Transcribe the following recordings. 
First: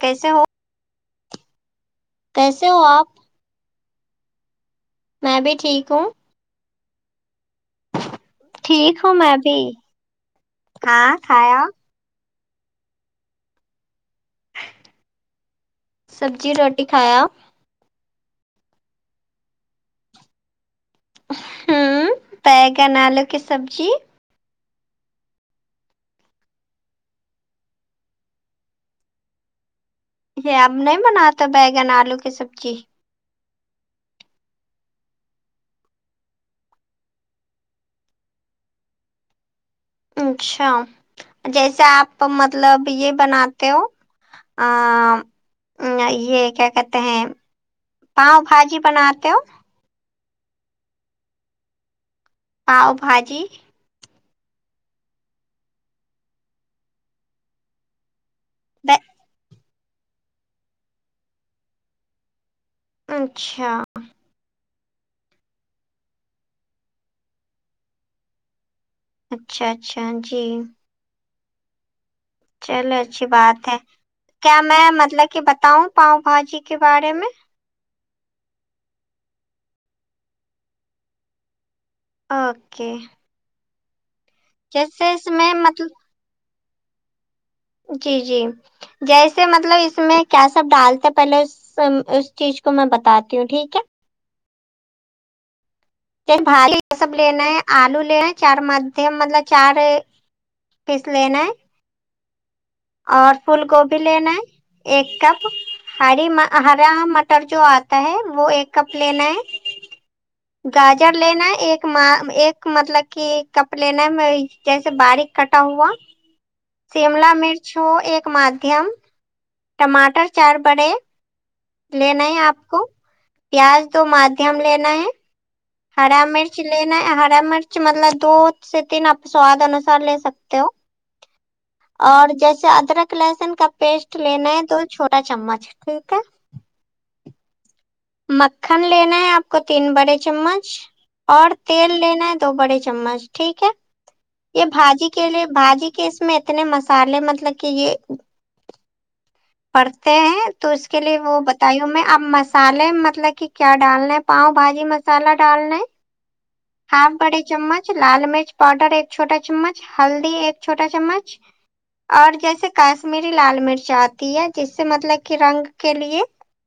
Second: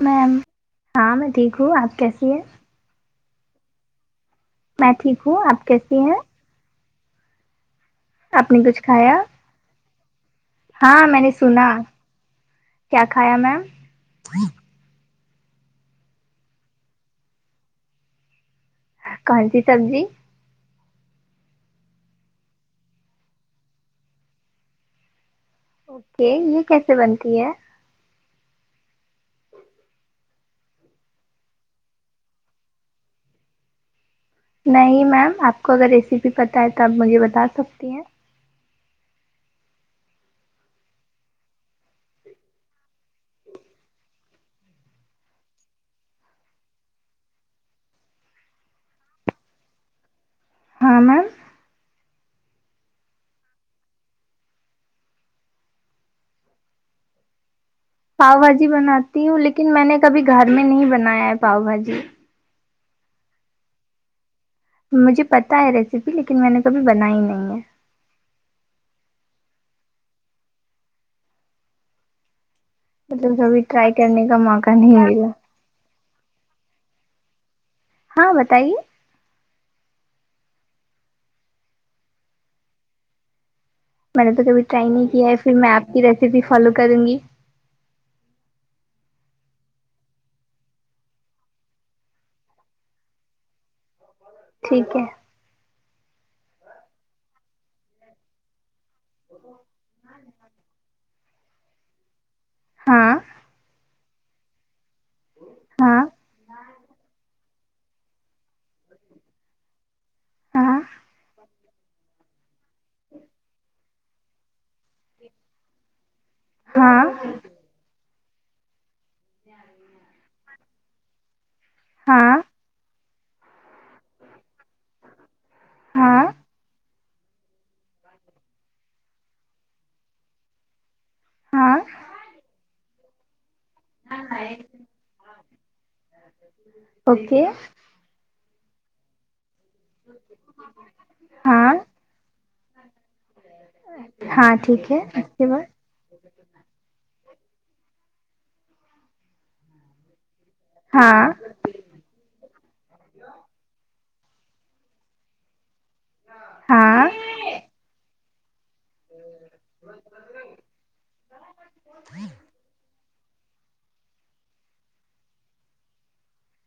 کیسے میم ہو ہاں میں ٹھیک ہوں اپ کیسے کیسے ہو اپ میں ٹھیک ہوں بھی اپ ٹھیک کیسی ہوں ہیں آپ نے کچھ ٹھیک ہوں کھایا میں بھی ہاں میں نے سنا کیا کھایا میم سبزی روٹی کھایا کون سی سبزی ہمم بیگن الو کی سبزی اوکے یہ کیسے بنتی ہے یہ اب نہیں بناتا بیگن الو کی سبزی نہیں میم اپ کو اگر ریسیپی پتا ہے تو اپ مجھے بتا سکتی ہیں اچھا جیسے اپ مطلب یہ بناتے ہو ا یہ کیا کہتے ہیں پاؤ بھاجی بناتے ہو ہاں میم پاؤ بھاجی پاؤ بھاجی بناتی ہوں لیکن میں نے کبھی گھر میں نہیں بنایا ہے پاؤ بھاجی اچھا مجھے پتہ ہے ریسیپی لیکن میں نے کبھی بنائی نہیں ہے اچھا اچھا جی چلو اچھی مطلب بات کبھی ہے ٹرائی کرنے کا کیا موقع میں نہیں مطلب ملا کہ ب بتاؤں پاؤ بھاجی کے بارے میں ہاں بتائیے اوکے میں نے تو کبھی ٹرائی نہیں جیسے اس کیا ہے پھر میں اپ کی مطلب ریسیپی فالو کروں گی جی جی جیسے مطلب اس میں کیا سب ڈالتے پہلے سن اس چیز کو میں بتاتی ہوں ٹھیک ہے ٹھیک ہے بھاجی یہ سب لینا ہے آلو لینا ہے چار م مطلب چار پیس لینا ہے ہاں اور پول گوبھی لینا ہے ایک کپ ہاں ہری ما ہرا مٹر جو آتا ہوتا ہے وہ ایک کپ لینا ہے ہاں گاجر لینا ہے ایک م ایک مطلب کہ کپ لینا ہے جیسے باریک کٹا ہوا ہاں شیملا مرچ ہو ایک مادھیم ٹماٹر چار بڑے لینا ہاں ہے آپ کو پیاز دو مادھیم لینا ہے ہرا ہاں مرچ لینا ہے ہرا مرچ مطلب دو سے تین آپ سواد انسار لے سکتے ہو ہاں اور جیسے ادرک لہسن کا پیسٹ لینا ہے دو چھوٹا چمچ ٹھیک ہے اوکے مکھن لینا ہے آپ کو تین بڑے چمچ اور ہاں تیل لینا ہے دو بڑے چمچ ٹھیک ہے ہاں ٹھیک ہے بھاجی اس کے لیے بعد بھاجی کہ اس میں اتنے مصالے مطلب کہ یہ پڑتے ہیں تو اس کے لیے ہاں وہ بتایوں میں اب مص الے مطلب کہ کیا ڈالنا ہے پاؤ بھاجی مسالہ ڈالنا ہے ہاں ہاف بڑے چمچ لال مرچ پاؤڈر ایک چھوٹا چمچ ہلدی ایک چھوٹا چمچ اور جیسے ک شمیری لال مرچ آتی ہے جس سے مطلب کہ رنگ کے لیے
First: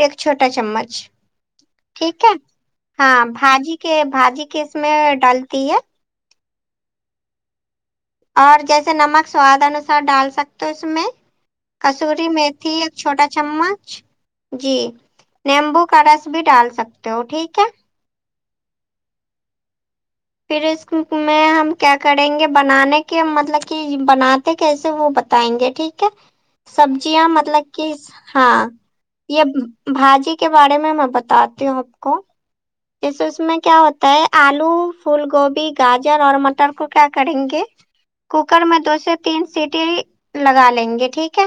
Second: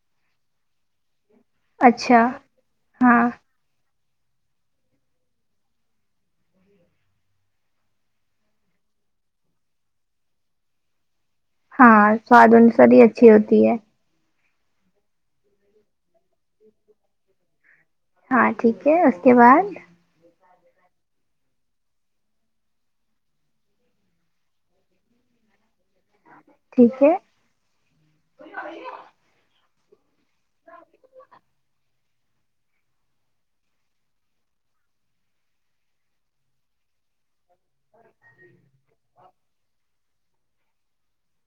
ایک چھوٹا چمچ ٹھیک اچھا ہے ہاں بھاجی کے بھاجی کے اس میں ڈلتی ہے اور جیسے نمک سواد انوسار ڈال سکتے ہو اس میں ہاں کسوری سواد میتھی ایک انساری چھوٹا اچھی ہوتی ہے چمچ جی نیمبو کا رس بھی ڈال سکتے ہو ٹھیک ہے ہاں ٹھیک ہے اس کے بعد پھر اس میں ہم کیا کریں گے بنانے کے مطلب کہ بنا تے کیسے وہ بتائیں گے ٹھیک کے ٹھیک ہے سبزیاں مطلب کہ س ہاں یہ ب بھاجی کے بارے میں میں بتاتی ہوں آپ کو جیسے اس میں کیا ہوتا ہے آلو پھول گوبھی گاجر اور مٹر کو کیا کریں گے کوکر میں دو سے تین سیٹی لگا لیں گے ٹھیک ہے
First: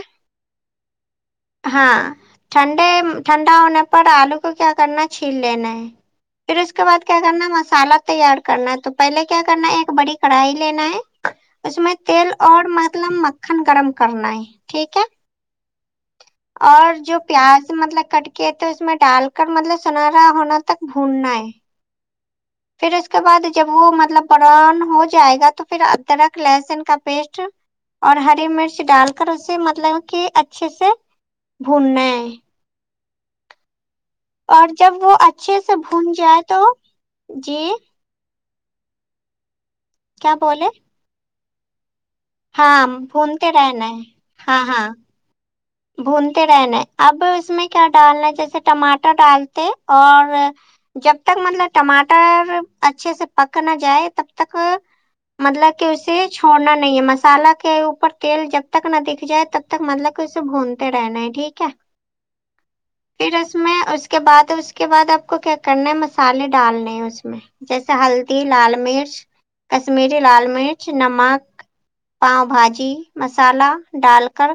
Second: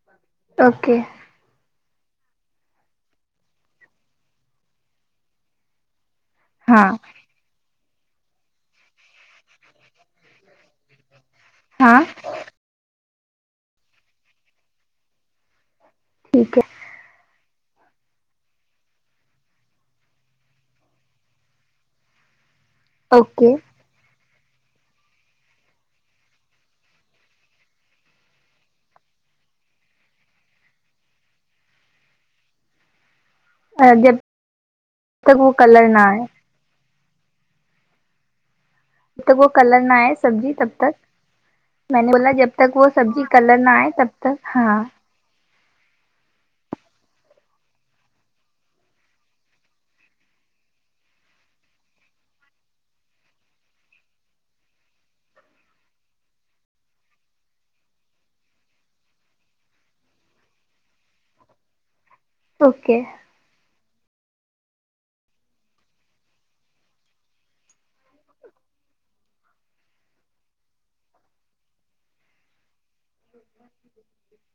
اوکے ہاں ٹھنڈے ٹھنڈا ہونے پر آلو کو کیا کرنا ہے چھیل لینا ہے پھر اس کے ہاں بعد کیا کرنا مصالا تیار کرنا ہے تو پہلے کیا کرنا ہے ایک بڑی کڑھائی لینا ہے اس میں ہاں تیل اور مطلب مکھن گرم کرنا ہے ٹھیک ہے ٹھیک ہے اور جو پیاز مطلب کٹ کے تو اس میں ڈال کر مطلب سنہرا ہونا تک بھوننا ہے پھر اس کے بعد اوکے جب وہ مطلب برون ہو جائے گا تو پھر ادرک لہسن کا پیسٹ اور ہری مرچ ڈال کر اسے مطلب کہ اچھے سے بھوننا ہے اور جب اور جب وہ تک اچھے سے کلر نہ بھون آئے جائے تو جی جب تک وہ کلر نہ آہے کیا سبزی بولے تب تک میں نے بولا جب تک ہاں وہ سبزی بھونتے کلر نہ رہنا آئے ہے تب تک ہاں بھونتے رہنا ہے اب اس میں کیا ڈالنا ہے جیسے ٹماٹر ڈالتے اور جب تک مطلب ٹماٹر اچھے سے پک نہ جائے تب تک مطلب کہ اسے چھوڑنا نہیں ہے مصالہ کے اوپر تیل جب تک نہ دکھ جائے تب تک مطلب کہ اس بھونتے رہنا ہے ٹھیک ہے اوکے پھر اس میں اس کے بعد اس کے بعد آپ کو کیا کرنا مسالے ڈالنے ہیں اس میں جیسے ہلدی لال مرچ کشمیری لال مرچ نمک پاؤ بھاجی مسالہ ڈال کر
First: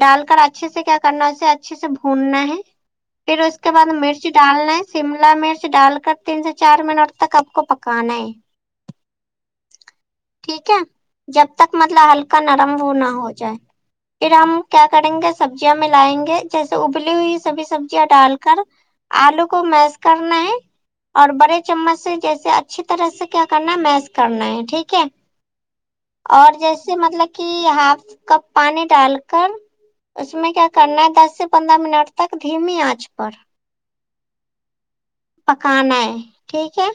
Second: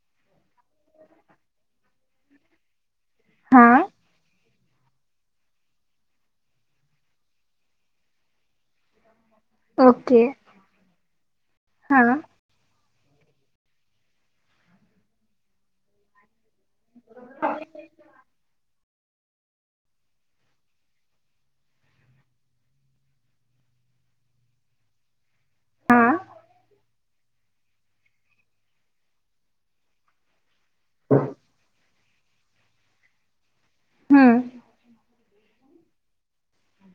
ڈال کر اچھے سے کیا کرنا اسے اچھے سے بھوننا ہے پھر اس کے ہاں بعد مرچ مرچ ڈالنا ہے شملہ مرچ ڈال کر تین سے چار منٹ تک آپ کو پکانا ہے اوکے ٹھیک ہے جب تک ہاں مطلب ہلکا نرم وہ نہ ہو جائے پھر ہم کیا کریں گے سبزیاں ملائیں گے جیسے ابلی ہوئی سبھی سبزیاں ڈال کر آلو کو میش کرنا ہے اور بڑے چمچ سے جیسے اچھی طرح سے کیا کرنا ہے میس کرنا ہے ٹھیک ہے ہاں اور جیسے مطلب کہ ہاف کپ پانی ڈال کر اس میں کیا کرنا ہے دس سے پندرہ منٹ تک دھیمی آنچ پر ہوں پکانا ہے ٹھیک ہے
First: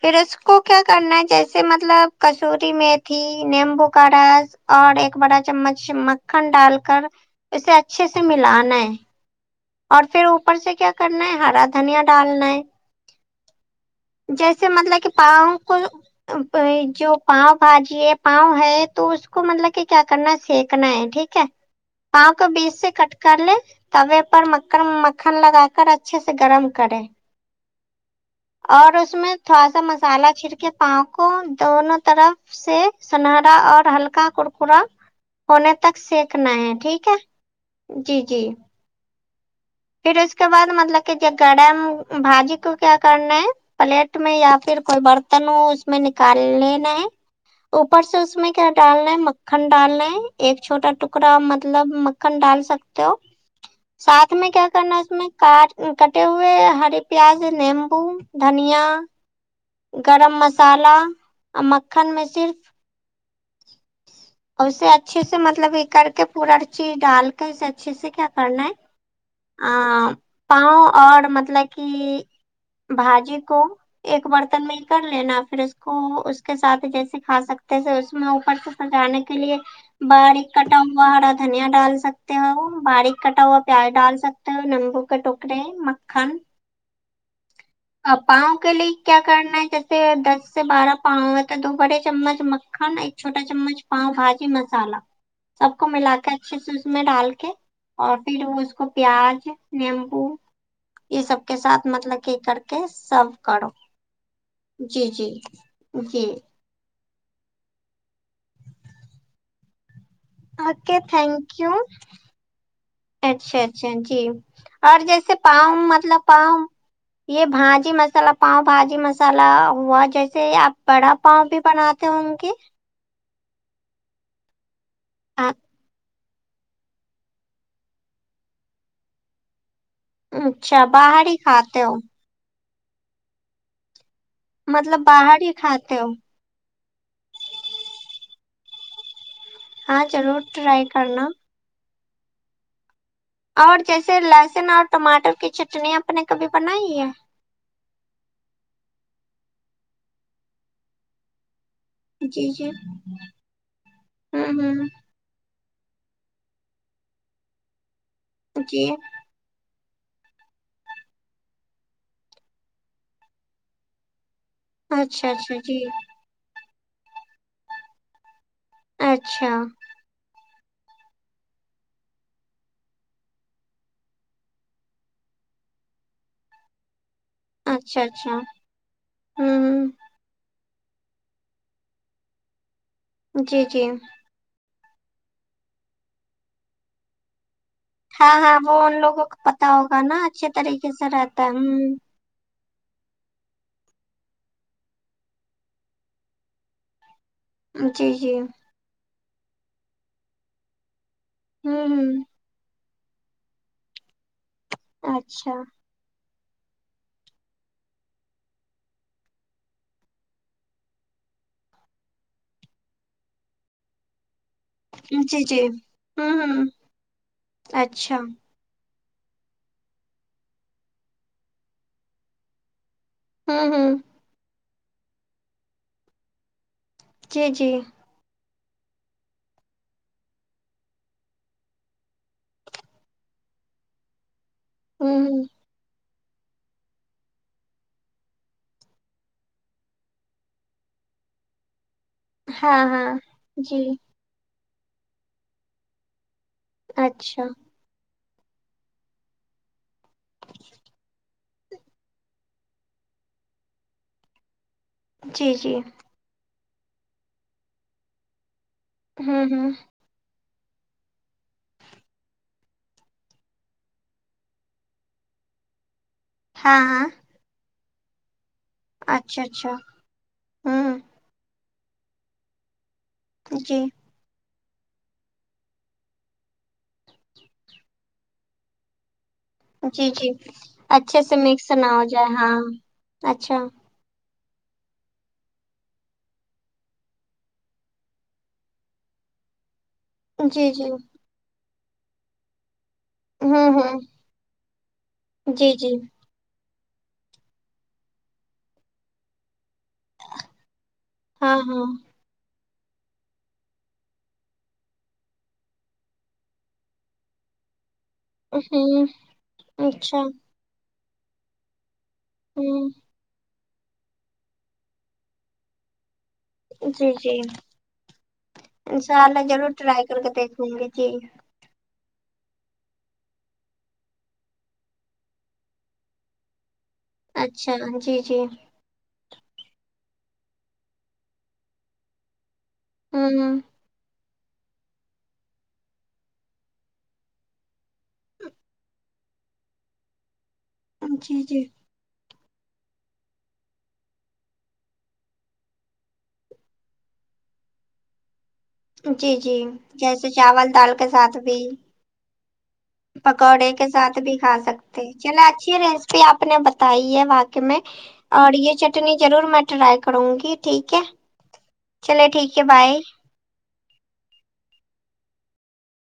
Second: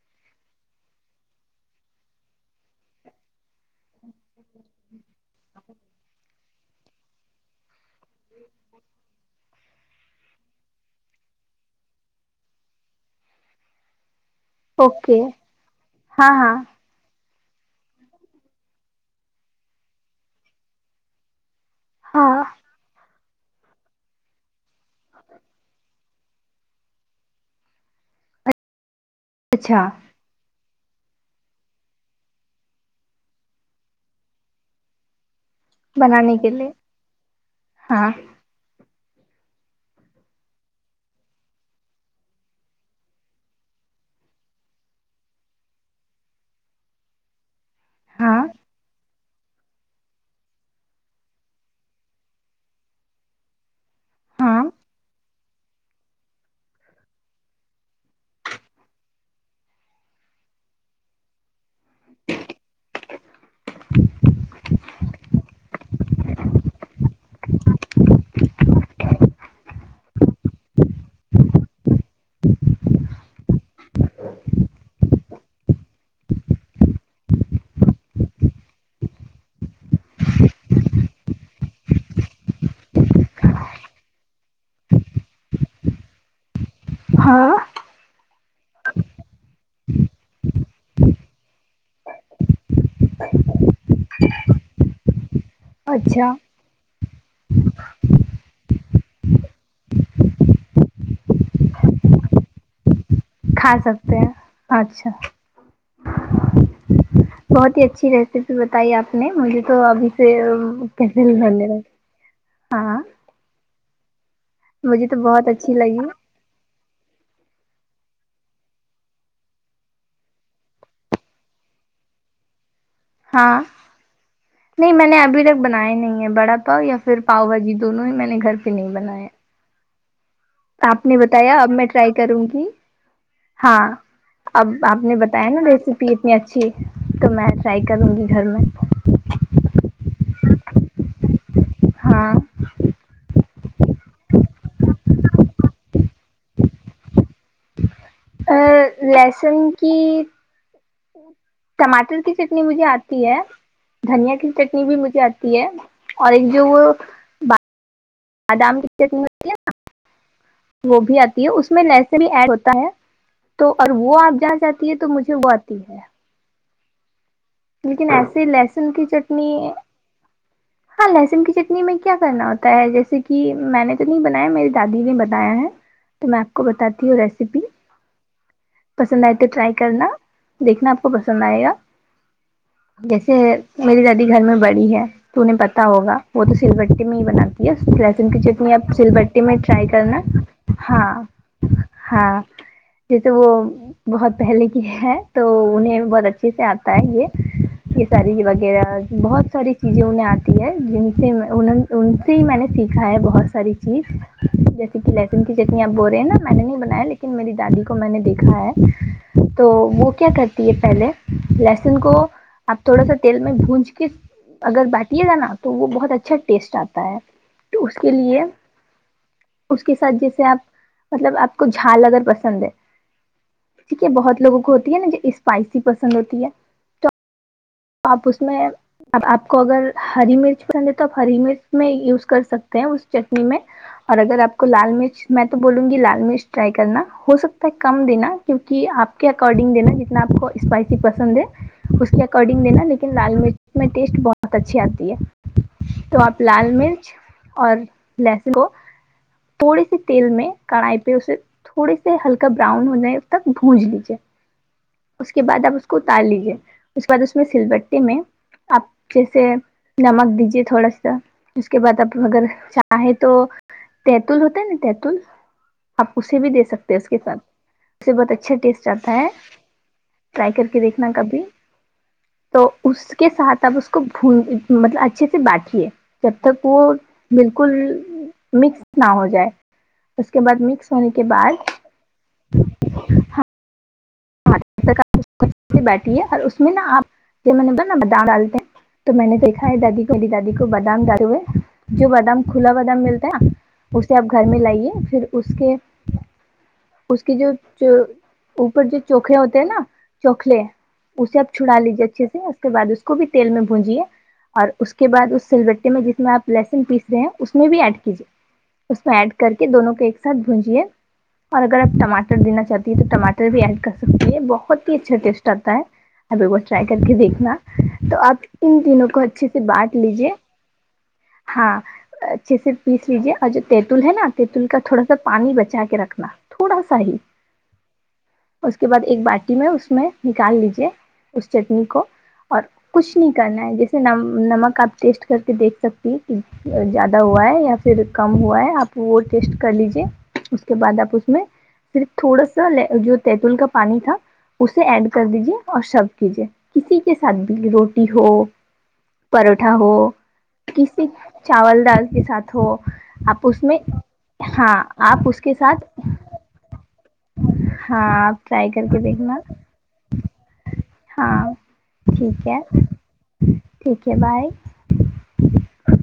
پھر اس کو کیا کرنا ہے جیسے مط مطلب کسوری میتھی نیمبو کا رس اور ایک بڑا چمچ مکھن ڈال کر اسے اچھے سے ملانا ہے اور پھر اوپر سے کیا کرنا ہے ہرا دھنیا ڈالنا ہے جیسے مطلب کہ اوکے پاؤ کو ہاں ہاں بھائی جو پاؤ بھاجی ہے پاؤ ہے تو اس کو مطلب کہ کیا کرنا سیکنا ہے ٹھیک ہے پاؤ ہاں کو بیج سے کٹ کر لے توا پر مکن مکھن لگا کر اچھے سے گرم کرے اور اس میں تھوڑا سا اچھا مسالا چھڑ کے پاؤ کو دونوں طرف سے سنہرا اور ہلکا کرکرا ہونے تک بنانے کے سیکھنا لیے ہے ٹھیک ہے ہاں جی جی پھر اس کے بعد مطلب کہ گرم بھاجی کو کیا کرنا ہے پلیٹ میں یا پھر کوئی برتن ہو اس میں نکال لینا ہے اوپر سے اس ہاں میں کیا ڈالنا ہے مک مکھن ڈالنا ہے ایک چھوٹا ٹکڑا مطلب مکھن ڈال سکتے ہو ساتھ میں ہاں کیا ن اس میں کاٹ کٹے ہوئے ہری پیاز نیمبو دھنیا گرم مسالہ اور مکھن میں صرف اور اسے اچھے سے مطلب یہ کر کے پوراچیز ڈال کے اسے اچھے سے کیا کرنا ہے ا پاؤ اور مطلب کہ بھاجی کو ایک برتن میں ہی کر لینا پھر اس کو اس کے ساتھ جیسے کھا سکتے ہے اس میں اوپر سے سجانے چلیے باریک کٹا ہوا ہرا دھنیا ڈال سکتے ہو وہ باریک کٹا ہوا پیاز ڈال سک تے ہو نمبو کا ٹوکرے مکھن ہاں پاؤ کے لیے کیا کرنا ہے جیسے دس سے بارہ پاؤ ہے تو دو بڑے چمچ مکھن چھوٹا چمچ پاؤ بھاجی مسالا سب کو ملا اچھا کے اچھے سے اس میں ڈال کے اور پھر وہ اس کو پیاز نیمبو یہ سب کے ساتھ مطلب کہ کر کے سب کرو کھا سکتے ہیں جی اچھا جی جی بہت ہی اچھی ریسیپی بتائی آپ نے مجھے تو ابھی اوکے تھینک یو [unintelligible] ہاں اچھا اچھا جی اور مجھے تو جیسے بہت اچھی پاؤ لگی مطلب پاؤ یہ بھاجی مصالا پاؤ بھاجی مصالا ہوا جیسے آپ بڑا پاؤ بھی بناتے ہو ان کی ہاں نہیں میں نے ابھی تک بنایا نہیں ہے وڑا پاؤ یا پھر پاؤ بھاجی دونوں ہی میں نے گھر پہ نہیں بنائے اچھا آپ نے باہر ہی بتایا اب کھاتے میں ہو ٹرائی کروں گی ہاں اب مطلب آپ نے باہر بتایا ہی نا کھاتے ہو ریسیپی اتنی اچھی تو میں ٹرائی کروں گی گھر میں ہاں ضرور ٹرائی کرنا ہاں اور جیسے لہسن اور ٹماٹر کی چٹنی آپ نے کبھی بنائی ہے ا لہسن کی ٹماٹر کی جی چٹنی جی مجھے آتی ہے دھنیا کی ہوں چٹنی بھی ہوں مجھے آ تی ہے اور ایک جو وہ جی [unintelligible] وہ بھی آتی ہے اس میں لہسن ہی ایڈ ہوتا ہے تو اور وہ آپ جہاں سے یہ تو اچھا مجھے وہ اچھا جی آتی ہے لیکن ایسی لہسن کی اچھا چٹنی ہاں لہسن کی چٹنی میں کیا کرنا ہوتا ہے جیسے کہ میں نے تو نہیں بنایا میری دادی نے بنایا ہے تو میں آپ کو بتاتی ہوں ریسیپی اچھا اچھا پسند آئے تو ٹرائی ہوں کرنا دیکھنا آپ کو پسند آئے گا جیسے جی جی میری دادی گھر میں بڑی ہے تو انہیں پتہ ہوگا وہ تو سل بٹی میں ہی بناتی یس لہسن ہاں کی ہاں چٹنی وہ اپ ان سل لوگوں کو بٹی میں پتا ٹرائی ہوگا نا کرنا اچھے طریقے سے ہاں رہتا ہے ہوں ہاں جیسے وہ بہت پہلے کی ہے تو انہیں بہت اچھے سے آتا ہے یہ یہ جی جی ساری ہوں وغیرہ بہت ساری چیزیں انہیں آتی ہے جن سے ان ہوں سے ہی میں نے سیکھا ہے بہت ساری چیز جیسے کہ لہسن اچھا کی چٹنی آپ بول رہے ہیں نا میں نے نہیں بنایا لیکن میری دادی کو میں نے دیکھا ہے تو وہ کیا کرتی ہے پہلے لہسن کو اب تھوڑا سا تیل میں بھونج کے اگر بٹیے گا جی نا جی تو وہ بہت اچھا ہوں ہوں ٹیسٹ آتا ہے تو اس کے اچھا لیے اس کے ساتھ جیسے آپ مطلب آپ کو جھال اگر پسند ہے ہوں ہوں ٹھیک ہے بہت لوگوں کو ہوتی ہے نا جو اسپائسی پسند ہوتی ہے جی جی آپ اس میں اب آپ کو اگر ہری مرچ پسند ہے تو آپ ہری مرچ میں یوز کر سکتے ہیں اس چٹنی میں اور اگر آپ کو لال مرچ ہوں میں ہوں تو بولوں گی لال مرچ ٹرائی کرنا ہو سکتا ہے کم دینا کیونکہ آپ کے اکارڈنگ دینا جتنا آپ کو اسپائسی پسند ہے اس کے اکارڈنگ ہاں دینا ہاں لیکن لال مرچ جی میں ٹیسٹ بہت اچھی آتی ہے تو آپ لال مرچ اچھا اور لہسن کو تھوڑی سی تیل میں کڑھائی پہ اسے تھوڑی سے ہلکا براؤن ہو نے تک بھونج لیجیے اس کے جی بعد آپ جی اس کو اتار لیجیے اس کے بعد اس میں سل بٹے میں آپ جیسے ہوں ہوں نمک دیجیے تھوڑا سا اس کے بعد آپ اگر چاہیں تو تیتول ہوتا ہے نہ تیتول آپ اسے بھی دے ہاں سکتے ہیں ہاں اس کے ساتھ اسے بہت اچھا ٹیسٹ جاتتا ہے اچھا اچھا ٹرائی کر کے ہوں دیکھنا کبھی تو اس کے ساتھ اب جی اس کو بھو مطلب اچھے سے باٹھیے جب تک وہ بالکل مکس نہ ہو جائے جی جی اس کے بعد مکس ہونے اچھے کے سے بعد مکس نہ ہو جائے ہاں اچھا [unintelligible] تو میں نے دیکھا ہے دادی کو میری دادی کو جی جی بادام ڈالتے ہوئے جو بادام کھلا بادام مل تا ہوں ہوں اسے آپ گھر میں لائیے پھر اس جی کے جی اس کے جو اوپر جو چوکھلے ہوتے ہیں نا چوکھلے اسے اپ ہاں چھڑا ہاں لیجیے اچھے سے اس کے بعد اس کو بھی تیل میں بونجیے اور اس کے بعد اس سل بٹے میں جس میں آپ لہسن پیستے ہیں اس میں بھی ایڈ کیجیے اس ہوں میں ایڈ کر کے دونوں کو ایک اچھا ساتھ بھونجیے اور اگر آپ ٹماٹر دینا ہوں چاہتی ہیں تو ٹماٹر بھی ایڈ کر س بہت ہی اچھا ٹیسٹ آتا ہے ابھی وہ کو ٹرائی کر جی کے جی دیکھنا تو آپ ان تینوں کو انشاء اللہ اچھے سے ضرور بانٹ ٹرائی کر کے لیجیے دیکھوں گی جی ہاں اچھے سے پیس لیجیے اور جو تیتل ہے نا تینتل کا تھوڑا سا پانی بچا کے رکھنا تھوڑا سا ہی اچھا جی جی اس کے بعد ایک باٹی میں اس میں نکال لیجے اس چٹنی کو اور کچھ نہیں ہوں کرنا ہے جس نم نمک آپ ٹیسٹ کر کے دیکھ سکتی کہ زیادہ ہوا ہے یا پھر کم ہوا ہے آپ وہ ٹیسٹ کر لیجے اس کے بعد آپ اس جی میں جی پھر تھوڑا سا جو تتول کا پانی تھا اسے ایڈ کر دیجیے اور شب کیجے کسی کے ساتھ بھی روٹی ہو جی جی پروٹھا ہو جیسے چاول دال کسی کے ساتھ بھی چاول دال کے ساتھ ہو آپ اس پکوڑے میں کے ساتھ بھی کھا ہاں سکتے آپ اس چلو کے اچھی ساتھ ریسیپی آپ نے بتائی ہے با میں ہاں آپ اور ٹرائی یہ کر کے چٹنی دیکھنا ضرور میں ٹرائی کڑوں گی ٹھیک ہے ہاں چلے ٹھیک ہے بائے ٹھیک ہے بائے